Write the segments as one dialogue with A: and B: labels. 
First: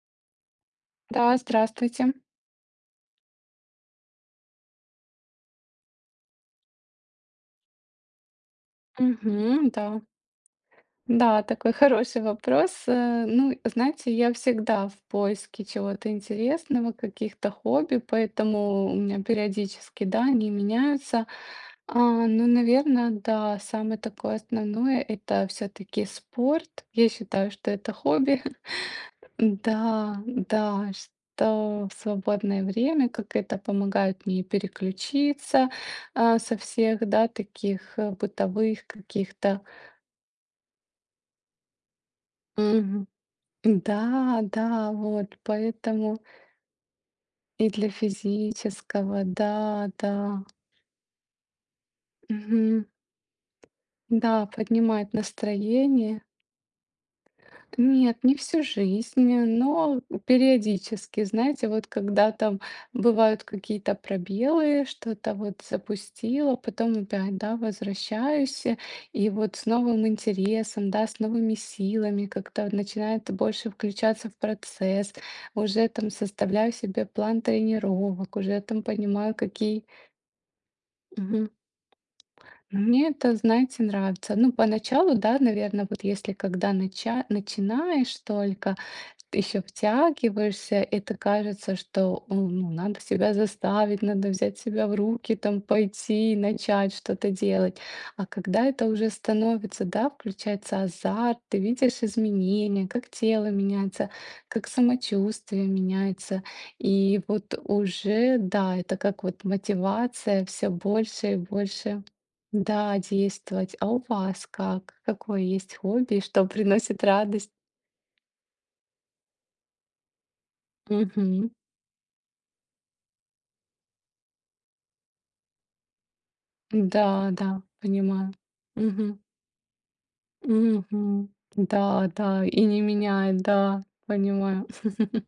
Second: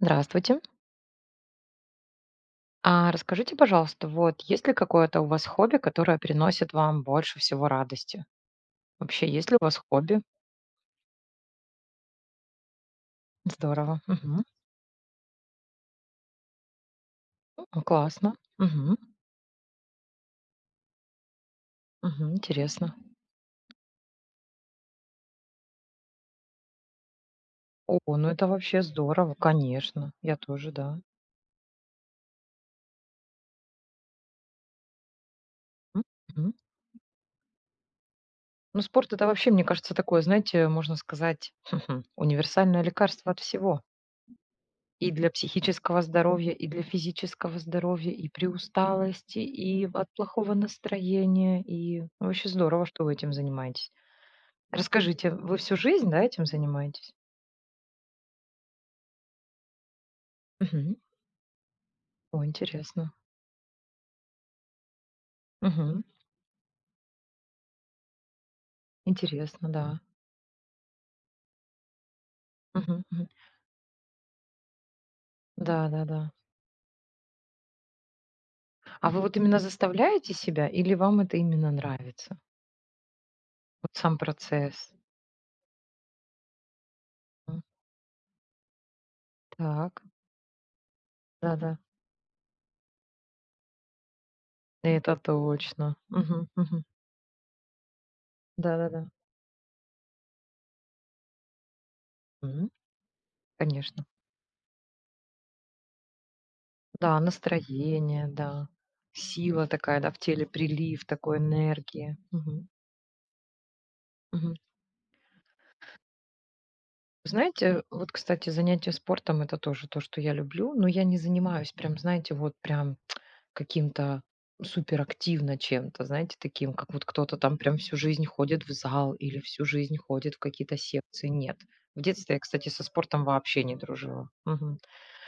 A: Здравствуйте.
B: Да, здравствуйте.
A: А расскажите, пожалуйста, вот есть ли какое-то у вас хобби, которое приносит вам больше всего радости? Вообще, есть ли у
B: Мгм,
A: вас
B: да.
A: хобби?
B: Да, такой хороший вопрос. Ну,
A: Здорово.
B: знаете, я
A: Мгм.
B: всегда в поиске чего-то интересного, каких-то хобби,
A: Классно.
B: поэтому у
A: Мгм.
B: меня периодически, да, они меняются. А,
A: Мгм.
B: ну,
A: Интересно.
B: наверное, да, самое такое основное это все-таки спорт. Я считаю, что это
A: О, ну
B: хобби.
A: это вообще здорово, конечно.
B: Да,
A: Я тоже,
B: да,
A: да.
B: что в свободное время, как это помогает мне переключиться
A: М, мгм.
B: со всех, да, таких
A: Ну,
B: бытовых
A: спорт это вообще,
B: каких-то.
A: мне кажется, такое, знаете, можно сказать, универсальное
B: Мгм.
A: лекарство от всего.
B: Да, да,
A: И для
B: вот,
A: психического
B: поэтому
A: здоровья, и для физического
B: и для
A: здоровья, и при
B: физического,
A: усталости, и
B: да,
A: от
B: да,
A: плохого настроения. И ну, вообще
B: мгм.
A: здорово, что вы этим занимаетесь.
B: Да, поднимает
A: Расскажите, вы всю жизнь,
B: настроение.
A: да, этим занимаетесь?
B: Нет, не всю жизнь, но
A: Мгм.
B: периодически, знаете, вот когда
A: О,
B: там
A: интересно.
B: бывают какие-то пробелы, что-то вот
A: Мгм.
B: запустила, потом опять, да, возвращаюсь, и вот с
A: Интересно, да.
B: новым интересом, да, с новыми силами как-то
A: Мгм, мгм.
B: начинает больше включаться в процесс,
A: Да,
B: уже
A: да,
B: там
A: да.
B: составляю себе план тренировок, уже там
A: А вы
B: понимаю,
A: вот именно
B: какие...
A: заставляете себя, или вам это именно нравится?
B: Ну, мне это, знаете,
A: Вот сам
B: нравится. Ну,
A: процесс.
B: поначалу, да, наверное, вот если когда
A: М,
B: начинаешь только, еще
A: Так,
B: втягиваешься, это
A: да,
B: кажется,
A: да.
B: что о, ну, надо себя заставить, надо взять себя в
A: Это
B: руки, там
A: точно.
B: пойти и
A: Мгм, мгм.
B: начать что-то делать. А когда
A: Да,
B: это
A: да, да.
B: уже становится, да, включается азарт, ты видишь
A: М,
B: изменения, как тело
A: Конечно.
B: меняется, как самочувствие меняется.
A: Да,
B: И вот
A: настроение,
B: уже,
A: да.
B: да, это как вот
A: Сила такая, да, в
B: мотивация
A: теле,
B: все
A: прилив
B: больше и
A: такой
B: больше.
A: энергии. Мгм.
B: Да, действовать. А у вас
A: Мгм.
B: как? Какое есть хобби, что приносит радость?
A: Знаете, вот, кстати, занятие спортом — это тоже то, что я люблю, но я не
B: Мгм.
A: занимаюсь прям, знаете, вот прям каким-то суперактивно чем-то, знаете, таким, как вот
B: Да,
A: кто-то там
B: да,
A: прям всю жизнь
B: понимаю.
A: ходит в зал
B: Мгм.
A: или всю жизнь ходит в какие-то секции.
B: Мгм.
A: Нет. В
B: Да,
A: детстве я,
B: да, и
A: кстати,
B: не
A: со спортом
B: меняет,
A: вообще не
B: да,
A: дружила.
B: понимаю.
A: Мгм.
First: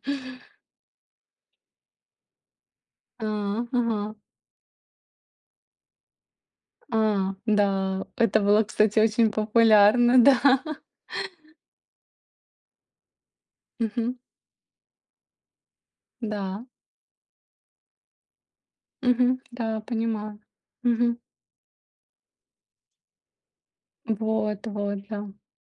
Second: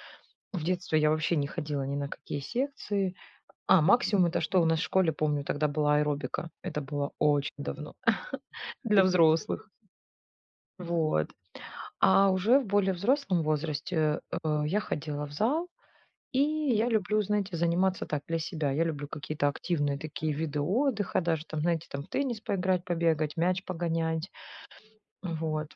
A: В детстве я вообще не ходила ни на какие секции.
B: А,
A: А,
B: ага.
A: максимум это что? У нас в школе, помню, тогда была аэробика. Это было
B: А,
A: очень давно,
B: да, это было, кстати,
A: для
B: очень
A: взрослых.
B: популярно, да.
A: Вот. А уже в более взрослом
B: Мгм.
A: возрасте я ходила в зал, и
B: Да.
A: я люблю, знаете, заниматься так для себя. Я люблю
B: Мгм.
A: какие-то
B: Да,
A: активные такие
B: понимаю.
A: виды
B: Мгм.
A: отдыха, даже там, знаете, там в теннис поиграть, побегать, мяч погонять.
B: Вот, вот, да.
A: Вот.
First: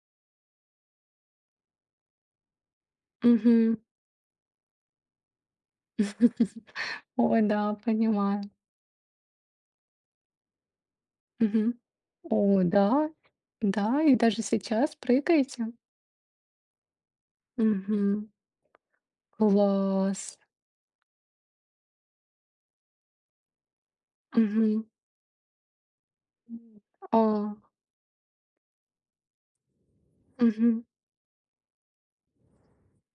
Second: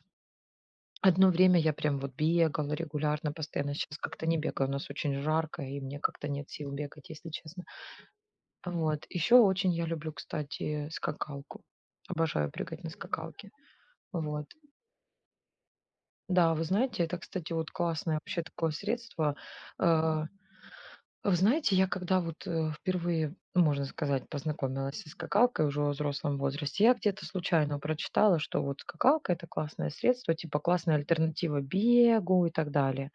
A: Одно время я прям вот бегала регулярно, постоянно.
B: Мгм.
A: Сейчас как-то не бегаю, у нас очень жарко, и мне как-то нет сил бегать, если
B: Ой,
A: честно.
B: да, понимаю.
A: Вот. Еще очень я люблю, кстати, скакалку.
B: Мгм.
A: Обожаю
B: О
A: прыгать на
B: да,
A: скакалке.
B: да, и даже
A: Вот.
B: сейчас прыгаете?
A: Да, вы знаете, это, кстати, вот классное
B: Мгм.
A: вообще такое средство. Э,
B: Класс.
A: Вы знаете, я когда вот впервые, ну, можно сказать,
B: Мгм.
A: познакомилась со скакалкой уже в взрослом возрасте, я
B: А.
A: где-то случайно прочитала, что вот скакалка — это классное средство, типа
B: Мгм.
A: классная альтернатива бегу и так далее.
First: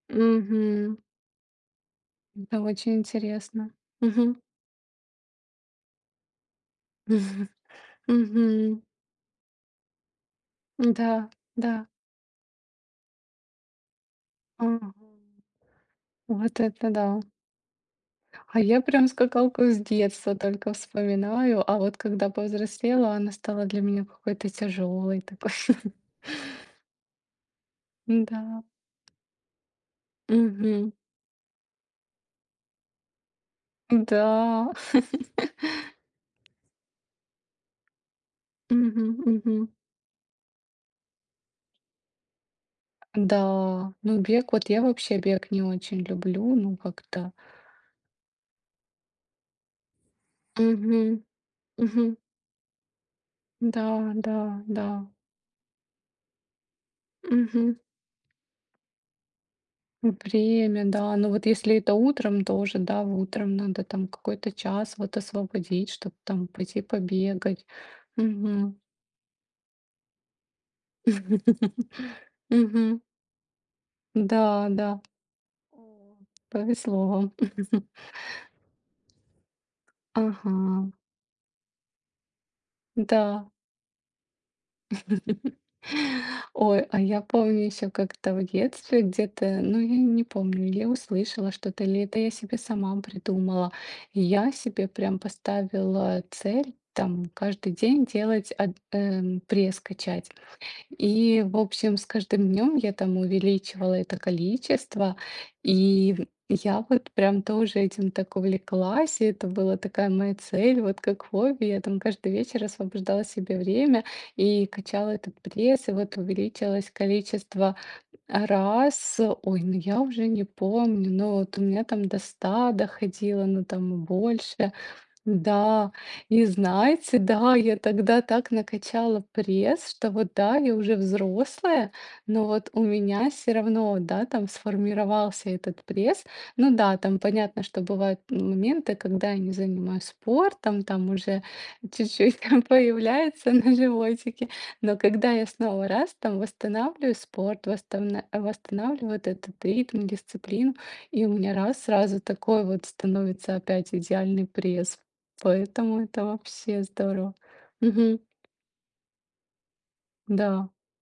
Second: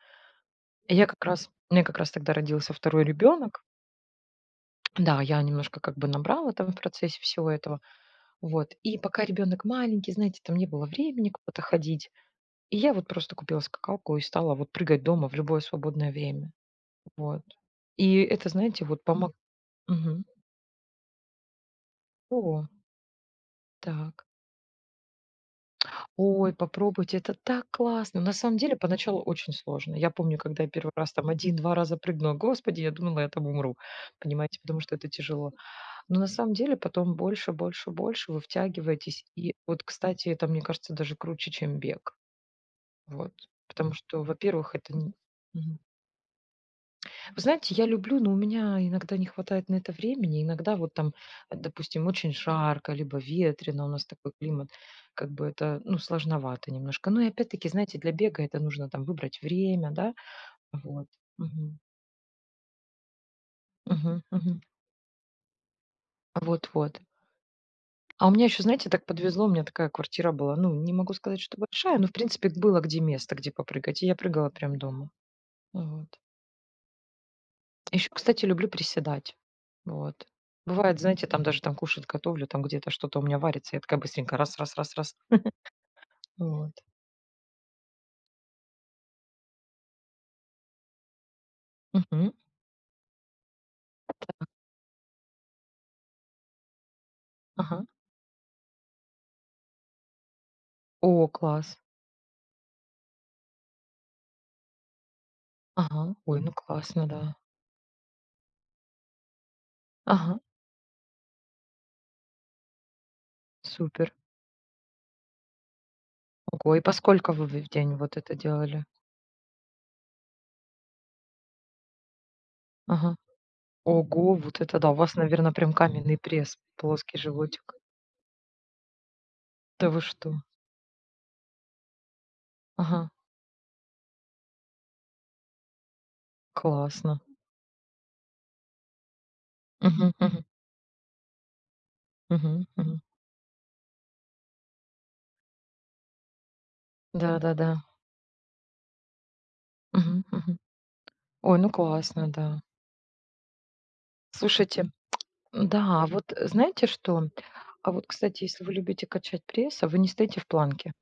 A: И
B: Мгм.
A: Я как раз, у меня как раз тогда
B: Это
A: родился
B: очень
A: второй ребенок.
B: интересно. Мгм.
A: Да, я немножко как бы набрала там в процессе всего этого. Вот.
B: Мгм.
A: И пока ребенок маленький, знаете, там не было
B: Да,
A: времени куда-то
B: да.
A: ходить. И я вот просто купила скакалку и стала вот
B: Ага.
A: прыгать дома в любое свободное время.
B: Вот это да.
A: Вот. И это,
B: А я
A: знаете, вот
B: прям
A: помог...
B: скакалку с детства только вспоминаю, а вот когда
A: О,
B: повзрослела, она стала для меня
A: так.
B: какой-то тяжелой такой.
A: Ой, попробуйте, это так классно. На самом
B: Да.
A: деле, поначалу очень сложно. Я помню, когда я
B: Мгм.
A: первый раз там один-два раза прыгнула, господи, я думала, я там умру, понимаете,
B: Да.
A: потому что это тяжело. Но на самом деле потом больше, больше, больше вы
B: Мгм,
A: втягиваетесь. И
B: мгм.
A: вот, кстати, это, мне кажется, даже круче, чем бег. Вот.
B: Да,
A: Потому
B: ну
A: что,
B: бег, вот
A: во-первых,
B: я
A: это н
B: вообще бег не
A: Мгм.
B: очень люблю, ну как-то.
A: Вы знаете, я люблю, но у меня иногда не хватает на это времени. Иногда вот там,
B: Мгм. Мгм.
A: допустим, очень жарко, либо ветрено,
B: Да,
A: у нас такой
B: да,
A: климат,
B: да.
A: как бы это, ну, сложновато немножко. Ну и опять-таки,
B: Мгм.
A: знаете, для бега это нужно там выбрать время, да,
B: Время,
A: вот.
B: да. Ну вот если
A: Мгм.
B: это утром тоже, да, утром надо там
A: Мгм.
B: какой-то
A: Мгм.
B: час вот освободить, чтобы там
A: Вот
B: пойти
A: вот.
B: побегать.
A: А у меня еще,
B: Мгм.
A: знаете, так подвезло, у меня такая квартира была, ну, не могу сказать, что большая, но, в принципе, было
B: Мгм.
A: где место, где попрыгать, и я прыгала
B: Да,
A: прям
B: да.
A: дома. Вот.
B: О, повезло вам.
A: Еще, кстати, люблю приседать. Вот.
B: Ага,
A: Бывает, знаете, там даже там кушать готовлю, там где-то что-то у меня
B: да.
A: варится, я такая быстренько раз, раз, раз, раз. Вот.
B: Ой, а я помню еще как-то в детстве где-то, ну я не помню, или услышала что-то, или это я
A: Мгм.
B: себе сама придумала. И я себе прям поставила цель там каждый
A: Ага.
B: день делать пресс качать.
A: О,
B: И, в
A: класс.
B: общем, с каждым днем я там увеличивала это количество,
A: Ага.
B: и
A: Ой, ну
B: я
A: классно,
B: вот
A: да.
B: прям тоже этим так увлеклась, и это была такая моя
A: Ага.
B: цель, вот как хобби. Я там каждый вечер освобождала себе время
A: Супер.
B: и качала этот пресс, и вот
A: Ого, и
B: увеличилось
A: по сколько вы в
B: количество
A: день вот это делали?
B: раз. Ой, ну я уже не помню, но вот у меня там до 100
A: Ага.
B: доходило, ну там и
A: Ого, вот
B: больше.
A: это да. У вас, наверное, прям
B: Да,
A: каменный
B: и
A: пресс, плоский
B: знаете, да,
A: животик.
B: я тогда так накачала пресс,
A: Да вы
B: что вот
A: что?
B: да, я уже взрослая, но вот у
A: Ага.
B: меня все равно, да, там сформировался этот пресс. Ну да, там
A: Классно.
B: понятно, что бывают моменты, когда я не занимаюсь
A: Мгм, мгм,
B: спортом, там уже чуть-чуть там
A: мгм, мгм.
B: появляется на животике, но когда я снова раз там восстанавливаю
A: Да, да,
B: спорт,
A: да.
B: восстанавливаю, восстанавливаю вот этот ритм,
A: Мгм, мгм.
B: дисциплину, и у меня
A: Ой, ну
B: раз сразу
A: классно, да.
B: такой вот становится опять идеальный
A: Слушайте,
B: пресс. Поэтому
A: да,
B: это
A: вот
B: вообще
A: знаете что?
B: здорово.
A: А вот,
B: Мгм.
A: кстати, если вы любите качать пресса, вы не стоите в
B: Да.
A: планке.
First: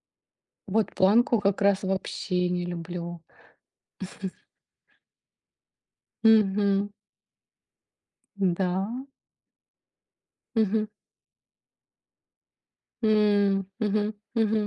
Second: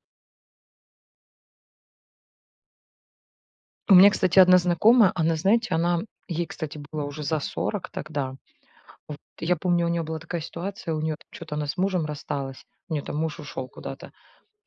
B: Вот планку как раз вообще не люблю.
A: У меня, кстати, одна знакомая, она, знаете, она ей, кстати,
B: Мгм.
A: было уже за 40 тогда.
B: Да.
A: Вот я помню, у нее была такая
B: Мгм.
A: ситуация, у нее что-то она с мужем рассталась, у нее там муж
B: М.
A: ушел куда-то.
B: Мгм.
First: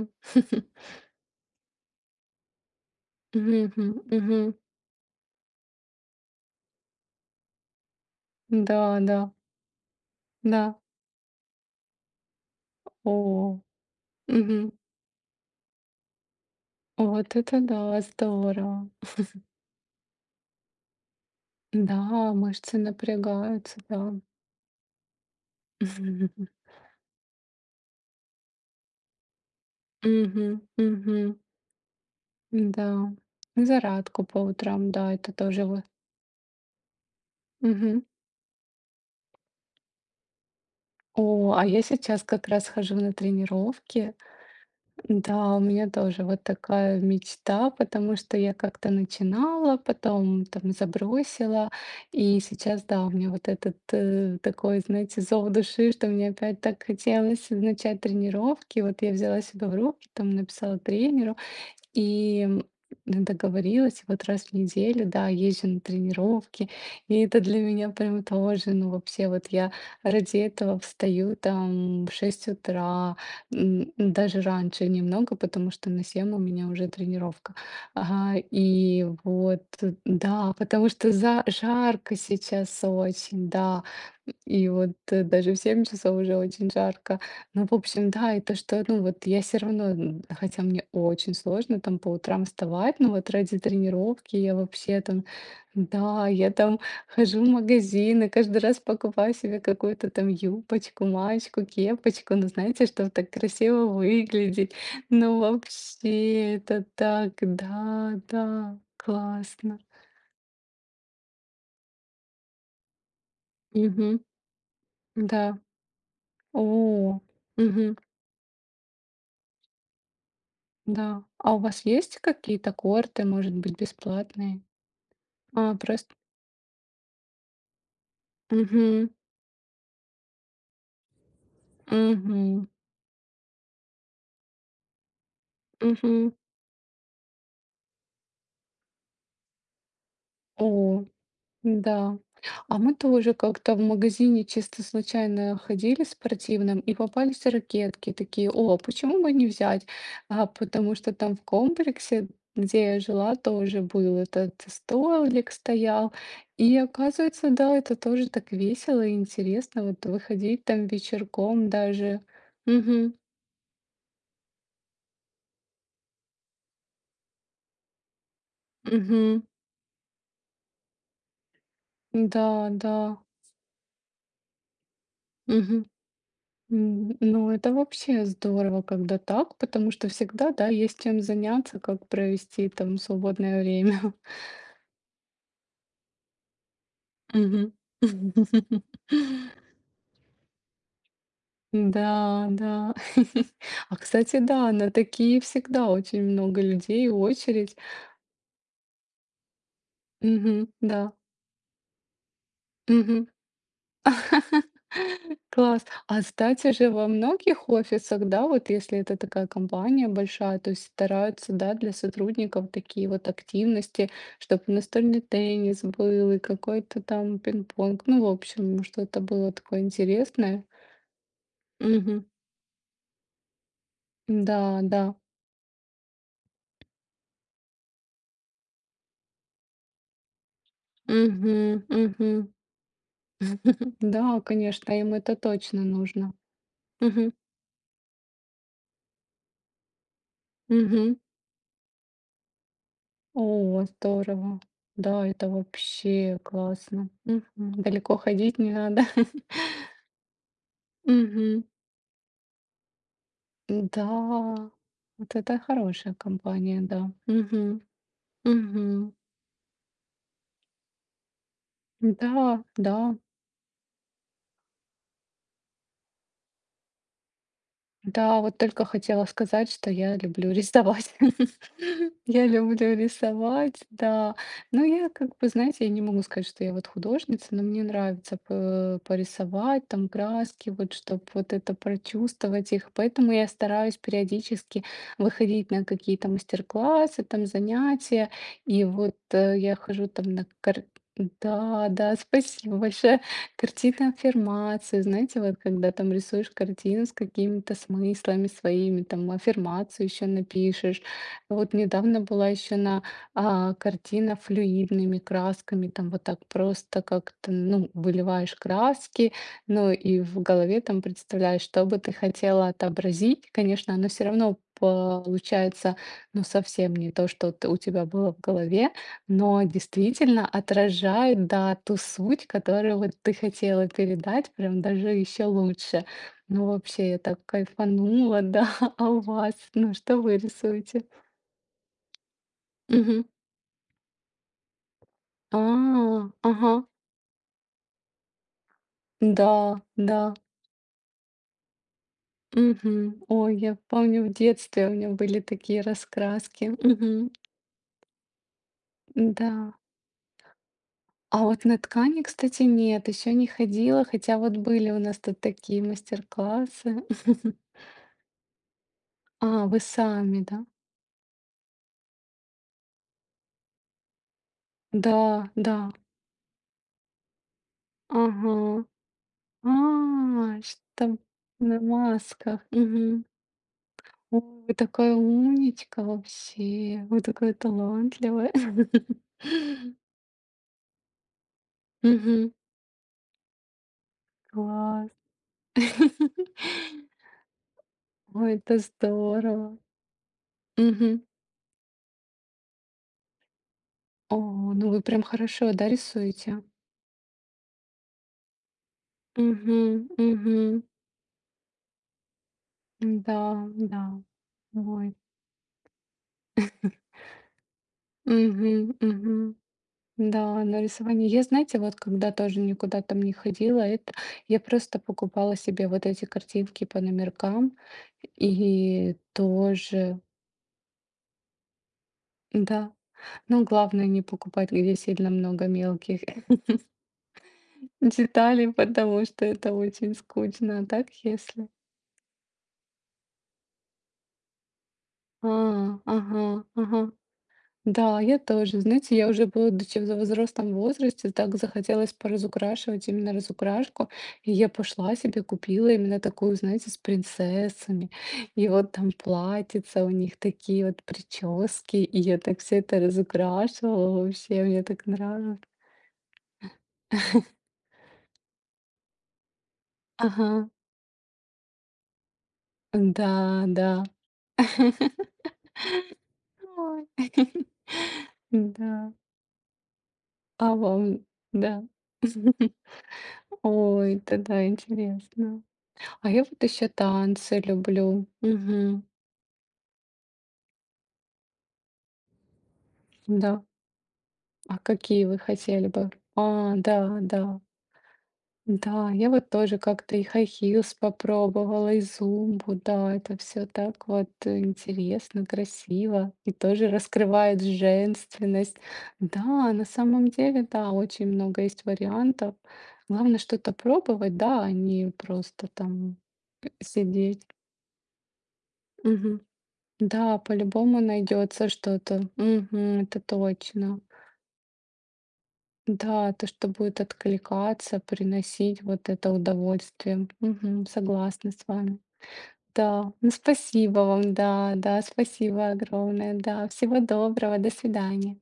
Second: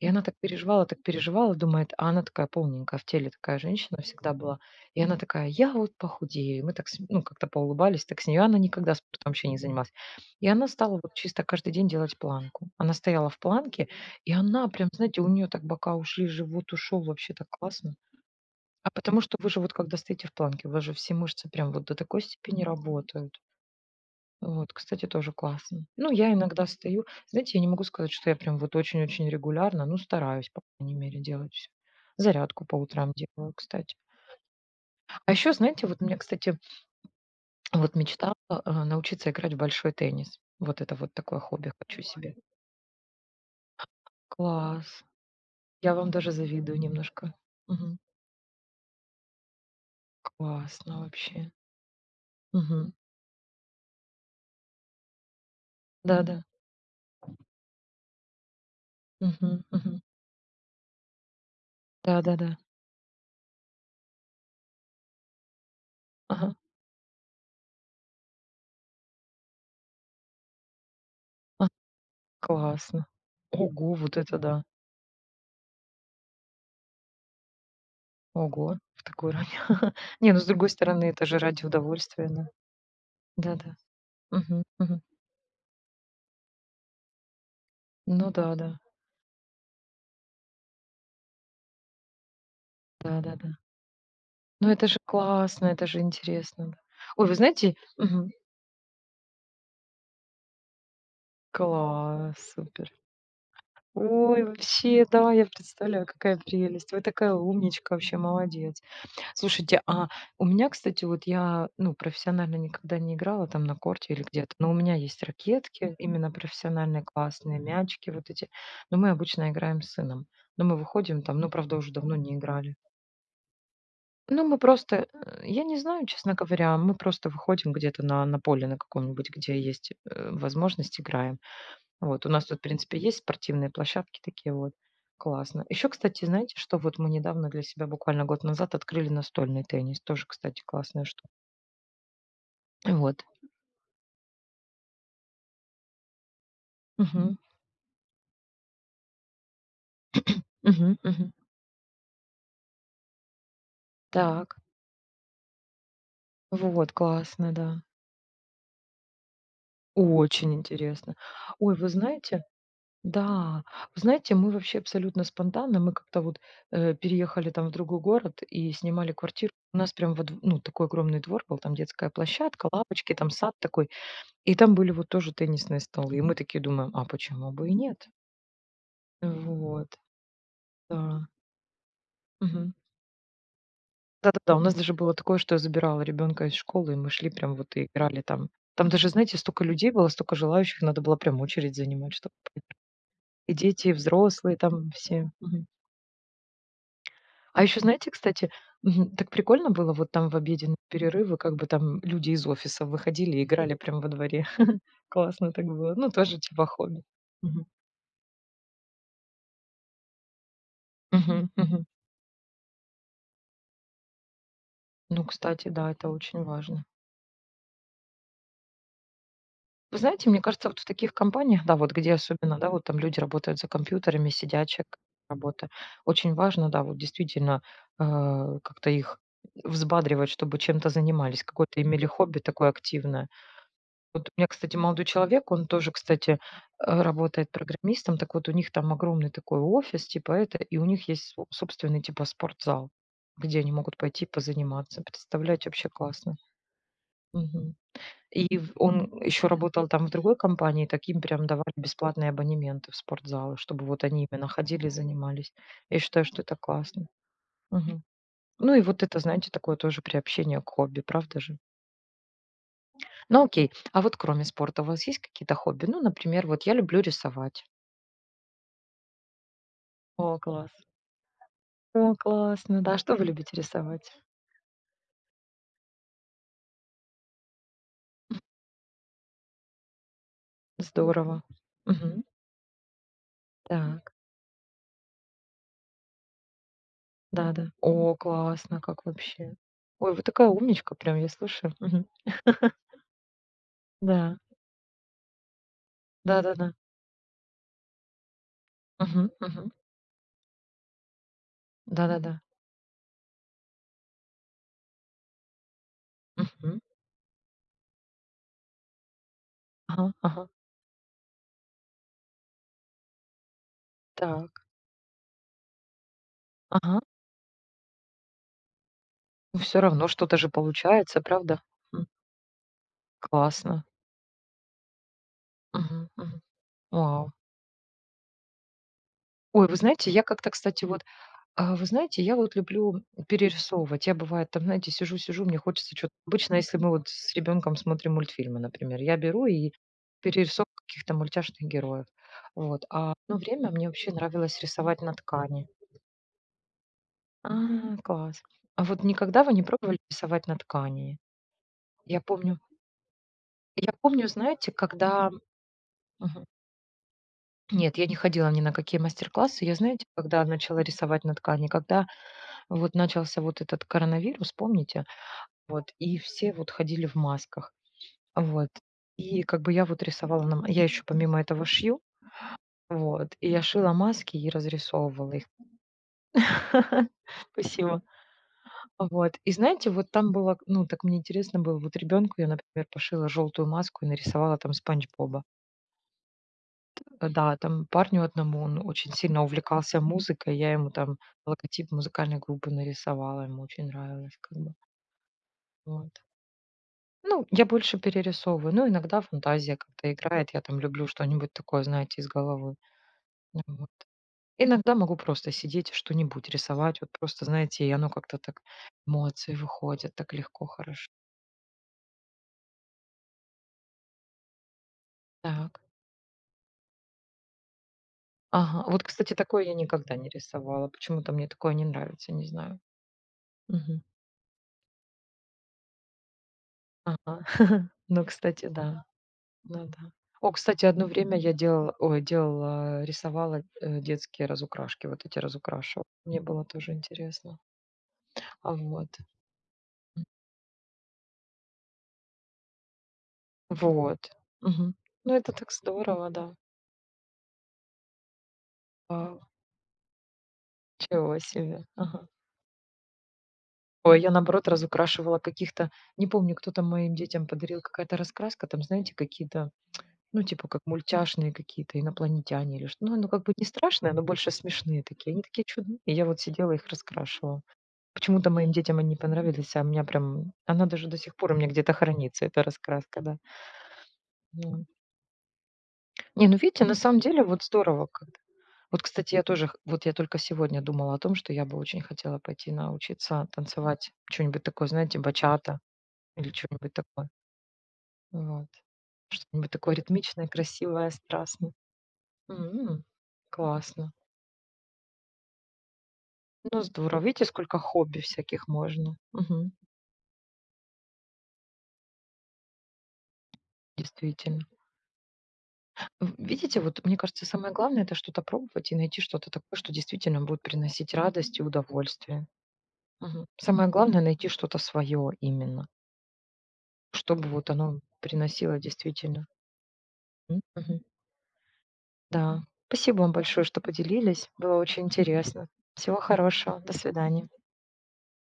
A: И она так переживала, думает, а она такая полненькая, а в теле такая
B: Мгм.
A: женщина всегда
B: Мгм.
A: была. И она такая, я вот похудею. И мы так, ну, как-то поулыбались, так с нее она
B: Да,
A: никогда
B: да,
A: спортом вообще не занималась. И она
B: да.
A: стала вот чисто каждый день делать планку. Она стояла в
B: О.
A: планке, и она
B: Мгм.
A: прям, знаете, у нее так бока ушли, живот ушел, вообще
B: Вот
A: так
B: это
A: классно.
B: да, здорово.
A: А потому что вы же вот когда стоите в планке, у вас же все мышцы прям вот до такой
B: Да,
A: степени
B: мышцы
A: работают.
B: напрягаются, да.
A: Вот, кстати, тоже классно. Ну, я иногда стою. Знаете, я не могу сказать, что я прям вот очень-очень регулярно, ну,
B: Мгм.
A: стараюсь, по крайней мере,
B: Мгм.
A: делать всё. Зарядку по
B: Да.
A: утрам делаю, кстати.
B: Зарядку по утрам, да, это
A: А еще,
B: тоже вот.
A: знаете, вот мне, кстати, вот мечта, научиться играть в большой теннис. Вот это вот такое
B: О, а
A: хобби
B: я
A: хочу
B: сейчас
A: себе.
B: как раз хожу на тренировки.
A: Класс.
B: Да, у меня
A: Я вам
B: тоже
A: даже
B: вот
A: завидую
B: такая
A: немножко.
B: мечта,
A: Мгм.
B: потому что я как-то начинала, потом там
A: Классно вообще.
B: забросила, и сейчас,
A: Мгм.
B: да, у меня вот этот такой, знаете, зов души, что мне
A: Да-да.
B: опять так хотелось начать тренировки. Вот я взяла
A: Мгм,
B: себя в
A: мгм.
B: руки, там написала тренеру, и,
A: Да-да-да.
B: договорилась, и вот раз в неделю, да, езжу на
A: Ага.
B: тренировки. И это для меня прям тоже, ну, вообще, вот я ради этого встаю
A: А.
B: там в 6
A: Классно.
B: утра,
A: Ого, вот это
B: даже
A: да.
B: раньше немного, потому что на 7 у меня уже тренировка. Ага,
A: Ого, в
B: и
A: такой ране.
B: вот,
A: Не, ну, с
B: да,
A: другой
B: потому
A: стороны,
B: что
A: это же
B: за
A: ради
B: жарко
A: удовольствия, да.
B: сейчас очень,
A: Да-да.
B: да.
A: Мгм,
B: И вот,
A: мгм.
B: даже в 7 часов уже очень жарко. Ну, в общем,
A: Ну
B: да, и
A: да,
B: то,
A: да.
B: что, ну, вот я все равно, хотя мне очень сложно там по утрам вставать, но вот
A: Да-да-да.
B: ради тренировки я
A: Ну, это же
B: вообще там,
A: классно, это же
B: да, я
A: интересно, да.
B: там
A: Ой, вы
B: хожу в
A: знаете
B: магазин и
A: мгм.
B: каждый раз покупаю себе какую-то там юбочку, маечку, кепочку,
A: Класс,
B: ну, знаете,
A: супер.
B: чтобы так красиво
A: Ой,
B: выглядеть.
A: вообще, да,
B: Ну,
A: я представляю, какая
B: вообще, это
A: прелесть. Вы такая
B: так,
A: умничка,
B: да,
A: вообще
B: да,
A: молодец.
B: классно.
A: Слушайте, а у меня, кстати, вот я, ну, профессионально никогда не играла там на корте
B: Угу,
A: или где-то, но у меня есть
B: да.
A: ракетки, именно профессиональные,
B: О,
A: классные,
B: угу,
A: мячики вот эти. Но мы обычно играем с сыном. Но мы выходим
B: да.
A: там, ну,
B: А у
A: правда,
B: вас
A: уже давно
B: есть
A: не
B: какие-то
A: играли.
B: корты, может быть,
A: Ну, мы
B: бесплатные?
A: просто, я
B: А,
A: не знаю,
B: просто,
A: честно говоря, мы просто выходим где-то на поле на
B: мгм.
A: каком-нибудь, где есть возможность, играем. Вот, у нас тут, в
B: Мгм.
A: принципе, есть спортивные площадки такие вот. Классно. Еще, кстати,
B: Мгм.
A: знаете, что вот мы недавно для себя, буквально год назад, открыли настольный теннис. Тоже, кстати,
B: О,
A: классная штука.
B: да. А мы
A: Вот.
B: тоже как-то в магазине чисто случайно ходили спортивном, и
A: Мгм.
B: попались ракетки. Такие: "О, почему бы не взять?" А потому
A: Мгм.
B: что
A: Мгм.
B: там в комплексе, где я жила, тоже был этот
A: Так.
B: столик стоял. И
A: Вот,
B: оказывается,
A: классно,
B: да,
A: да.
B: это тоже так весело и интересно, вот
A: Очень
B: выходить там
A: интересно.
B: вечерком
A: Ой, вы
B: даже.
A: знаете,
B: Угу,
A: да, вы знаете, мы вообще абсолютно спонтанно, мы как-то вот переехали там в другой город и снимали
B: угу,
A: квартиру. У нас прям вот, ну, такой огромный двор был, там детская
B: да,
A: площадка,
B: да.
A: лапочки, там сад такой. И там были вот тоже теннисные
B: Мгм.
A: столы. И мы такие думаем: "А
B: Ну,
A: почему бы
B: это
A: и нет?"
B: вообще здорово, когда так, потому
A: Вот,
B: что всегда, да, есть чем
A: да.
B: заняться, как провести
A: Мгм.
B: там свободное время.
A: Да-да-да, у нас даже было такое, что я забирала ребенка из школы, и мы шли прям
B: Мгм.
A: вот и играли там. Там даже, знаете, столько людей было, столько желающих, надо было прям очередь занимать, чтобы.
B: Да, да.
A: И дети, и
B: А, кстати,
A: взрослые
B: да, на
A: там все.
B: такие
A: Мгм.
B: всегда очень много людей,
A: А
B: очередь.
A: еще, знаете, кстати, мгм, так прикольно было вот там в
B: Мгм,
A: обеденные
B: да.
A: перерывы, как бы там люди из офиса
B: Мгм.
A: выходили и играли прям во дворе. Классно так
B: Класс.
A: было. Ну,
B: А,
A: тоже типа
B: кстати же,
A: хобби.
B: во
A: Мгм.
B: многих офисах, да, вот если это такая компания большая, то есть
A: Мгм.
B: стараются, да,
A: Мгм.
B: для сотрудников такие вот активности, чтобы настольный
A: Ну, кстати,
B: теннис
A: да, это
B: был и
A: очень важно.
B: какой-то там пинг-понг. Ну, в общем, что-то было такое
A: Вы знаете, мне
B: интересное.
A: кажется, вот в таких компаниях, да, вот где
B: Мгм.
A: особенно, да, вот там люди работают за компьютерами,
B: Да,
A: сидячая
B: да.
A: работа, очень важно, да, вот действительно э, как-то их взбадривать, чтобы чем-то занимались, какое-то
B: Мгм.
A: имели хобби
B: Мгм.
A: такое активное. Вот у
B: Да,
A: меня, кстати,
B: конечно,
A: молодой
B: им это
A: человек, он
B: точно
A: тоже,
B: нужно.
A: кстати,
B: Мгм.
A: работает программистом, так вот у них там огромный такой офис, типа это, и у них
B: Мгм.
A: есть собственный типа спортзал, где они
B: О,
A: могут пойти
B: здорово.
A: позаниматься.
B: Да, это
A: Представляете, вообще классно.
B: вообще классно. Мгм.
A: Мгм.
B: Далеко ходить
A: И
B: не
A: в
B: надо.
A: он еще работал там в другой компании, таким прям
B: Мгм.
A: давали бесплатные абонементы в спортзалы, чтобы вот они именно
B: Да,
A: ходили и
B: вот
A: занимались.
B: это
A: Я
B: хорошая
A: считаю, что это
B: компания,
A: классно.
B: да. Мгм.
A: Мгм. Ну и вот
B: Мгм.
A: это, знаете, такое тоже приобщение к хобби, правда же?
B: Да, да.
A: Ну окей, а вот кроме спорта у вас есть какие-то хобби? Ну, например, вот я люблю рисовать.
B: Да, вот только хотела сказать, что я
A: О,
B: люблю
A: класс.
B: рисовать.
A: О,
B: Я
A: классно,
B: люблю
A: да. Что вы любите
B: рисовать,
A: рисовать?
B: да. Ну, я как бы, знаете, я не могу сказать, что я вот художница, но мне нравится порисовать, там, краски, вот, чтобы
A: Здорово.
B: вот это
A: Мгм.
B: прочувствовать их. Поэтому я стараюсь
A: Так,
B: периодически выходить на какие-то мастер-классы, там,
A: да-да. О,
B: занятия.
A: классно,
B: И
A: как
B: вот
A: вообще.
B: я хожу
A: Ой, вы
B: там на...
A: такая
B: кар-
A: умничка, прям я слушаю.
B: Да,
A: Мгм.
B: да, спасибо большое. Картины
A: Да,
B: аффирмации, знаете, вот когда там рисуешь
A: да-да-да.
B: картину с какими-то смыслами своими, там
A: Мгм, мгм.
B: аффирмацию еще напишешь. Вот недавно
A: Да-да-да.
B: была еще на картина флюидными красками, там вот так
A: Мгм.
B: просто как-то, ну, выливаешь краски, ну
A: Ага,
B: и в
A: ага.
B: голове там представляешь, что бы ты хотела отобразить. Конечно, оно все равно
A: Так.
B: получается, ну, совсем
A: Ага.
B: не то, что у тебя было в голове,
A: Ну,
B: но
A: всё равно что-то
B: действительно
A: же получается,
B: отражают,
A: правда?
B: да, ту
A: М.
B: суть, которую вот ты
A: Классно.
B: хотела передать, прям даже еще лучше.
A: Мгм, мгм.
B: Ну, вообще, я
A: Вау.
B: так кайфанула, да. А у вас?
A: Ой, вы
B: Ну,
A: знаете,
B: что
A: я
B: вы
A: как-то, кстати,
B: рисуете?
A: вот, вы знаете, я вот люблю
B: Мгм.
A: перерисовывать. Я, бывает, там, знаете, сижу-сижу, мне
B: А,
A: хочется что то. Обычно,
B: ага.
A: если мы вот с ребенком смотрим мультфильмы, например, я беру
B: Да,
A: и
B: да.
A: перерисовываю каких-то мультяшных героев. Вот. А
B: Мгм.
A: одно
B: Ой,
A: время
B: я
A: мне вообще
B: помню, в
A: нравилось
B: детстве у
A: рисовать
B: меня
A: на
B: были
A: ткани.
B: такие раскраски. Мгм.
A: А, класс. А вот никогда вы не
B: Да.
A: пробовали рисовать на ткани?
B: А вот на
A: Я
B: ткани,
A: помню
B: кстати, нет, еще не
A: я
B: ходила,
A: помню,
B: хотя вот
A: знаете,
B: были у нас
A: когда
B: тут такие
A: мгм.
B: мастер-классы.
A: Нет, я не ходила ни на какие мастер-классы.
B: А,
A: Я,
B: вы
A: знаете,
B: сами,
A: когда
B: да?
A: начала рисовать на ткани, когда вот начался вот этот коронавирус, помните?
B: Да, да.
A: Вот, и все вот ходили в масках. Вот.
B: Ага.
A: И как
B: А,
A: бы я вот рисовала на ма
B: что
A: я еще
B: там
A: помимо этого
B: на
A: шью,
B: масках. Мгм.
A: вот, и я шила маски
B: Ой,
A: и
B: вы такая
A: разрисовывала их.
B: умничка вообще. Вы такая
A: Спасибо.
B: талантливая.
A: Вот. И знаете, вот там было, ну, так мне интересно было, вот ребенку я,
B: Мгм.
A: например, пошила желтую маску и нарисовала там Спанч
B: Класс.
A: Боба. Да, там парню
B: Ой,
A: одному,
B: это
A: он очень сильно
B: здорово.
A: увлекался музыкой, я ему там
B: Мгм.
A: логотип музыкальной группы нарисовала, ему очень нравилось как
B: О,
A: бы.
B: ну вы прям хорошо, да,
A: Вот.
B: рисуете?
A: Ну, я больше перерисовываю, ну, иногда
B: Угу,
A: фантазия как-то играет, я там
B: угу,
A: люблю что-нибудь такое, знаете, из головы. Ну
B: да,
A: вот.
B: да.
A: Иногда
B: Ой.
A: могу просто сидеть и что-нибудь рисовать, вот просто, знаете, и оно как-то так,
B: Угу, угу.
A: эмоции выходят так
B: Да,
A: легко,
B: на
A: хорошо.
B: рисование. Я, знаете, вот когда тоже никуда там не ходила, это я просто покупала
A: Так.
B: себе вот эти картинки по номеркам
A: Ага, вот,
B: и
A: кстати, такое я никогда
B: тоже,
A: не рисовала, почему-то мне такое не нравится, не знаю.
B: да. Но
A: Мгм.
B: главное не покупать, где сильно много мелких
A: Ага. Ну, кстати,
B: деталей,
A: да.
B: потому что это
A: Ну да.
B: очень
A: О,
B: скучно.
A: кстати,
B: А
A: одно
B: так
A: время я
B: если?
A: делала, ой, делала, э, рисовала детские разукрашки, вот эти
B: А,
A: разукрашивала. Мне было
B: ага,
A: тоже
B: ага.
A: интересно.
B: Да, я
A: А
B: тоже. Знаете,
A: вот.
B: я уже, будучи в
A: М.
B: взрослом возрасте, так захотелось поразукрашивать именно разукрашку.
A: Вот.
B: И я
A: Мгм.
B: пошла
A: Ну,
B: себе
A: это так
B: купила именно
A: здорово, да.
B: такую, знаете, с принцессами. И вот там
A: Вау.
B: платьица, у них такие вот
A: Чего себе.
B: прически. И
A: Ага.
B: я так все это разукрашивала
A: Ой, я
B: вообще,
A: наоборот
B: мне так
A: разукрашивала
B: нравилось.
A: каких-то, не помню, кто там моим детям подарил, какая-то раскраска, там, знаете, какие-то, ну,
B: Ага,
A: типа как мультяшные какие-то, инопланетяне или что. Ну, ну, как бы
B: да,
A: не
B: да.
A: страшные, но больше смешные такие. Они такие чудные. И я вот сидела их
B: Ой.
A: раскрашивала. Почему-то моим детям
B: Да.
A: они понравились, а у меня прям
B: А
A: она даже до
B: вам?
A: сих пор у меня
B: Да.
A: где-то хранится, эта раскраска, да.
B: Ой, тогда
A: М.
B: интересно. А я
A: Не, ну
B: вот
A: видите,
B: еще
A: на самом деле
B: танцы
A: вот здорово
B: люблю.
A: как. Вот,
B: Мгм.
A: кстати, я тоже, вот я только сегодня думала о том, что я бы очень хотела пойти научиться
B: Да.
A: танцевать что-нибудь
B: А
A: такое, знаете,
B: какие вы
A: бачата
B: хотели бы?
A: или
B: А,
A: что-нибудь
B: да,
A: такое.
B: да.
A: Вот.
B: Да, я вот
A: Что-нибудь
B: тоже
A: такое
B: как-то и High
A: ритмичное,
B: Heels
A: красивое, страстное.
B: попробовала, и Зумбу,
A: М,
B: да, это все так
A: Классно.
B: вот интересно, красиво, и
A: Ну,
B: тоже
A: здорово. Видите,
B: раскрывает
A: сколько хобби всяких
B: женственность.
A: можно.
B: Да,
A: Мгм.
B: на самом деле, да, очень много есть вариантов. Главное что-то пробовать, да,
A: Действительно.
B: а не просто там
A: В видите, вот мне
B: сидеть.
A: кажется, самое главное — это что-то пробовать и найти
B: Мгм.
A: что-то такое, что
B: Да,
A: действительно будет
B: по-любому
A: приносить радость и
B: найдется что-то.
A: удовольствие.
B: Мгм, это
A: Мгм. Самое
B: точно.
A: главное — найти что-то свое именно,
B: Да, то, что будет
A: чтобы вот оно
B: откликаться,
A: приносило
B: приносить вот это
A: действительно.
B: удовольствие. Мгм,
A: Мгм.
B: согласна с вами.
A: Да.
B: Да,
A: Спасибо
B: ну
A: вам большое, что
B: спасибо вам,
A: поделились.
B: да,
A: Было
B: да,
A: очень интересно.
B: спасибо
A: Всего
B: огромное, да,
A: хорошего. До
B: всего
A: свидания.
B: доброго, до свидания.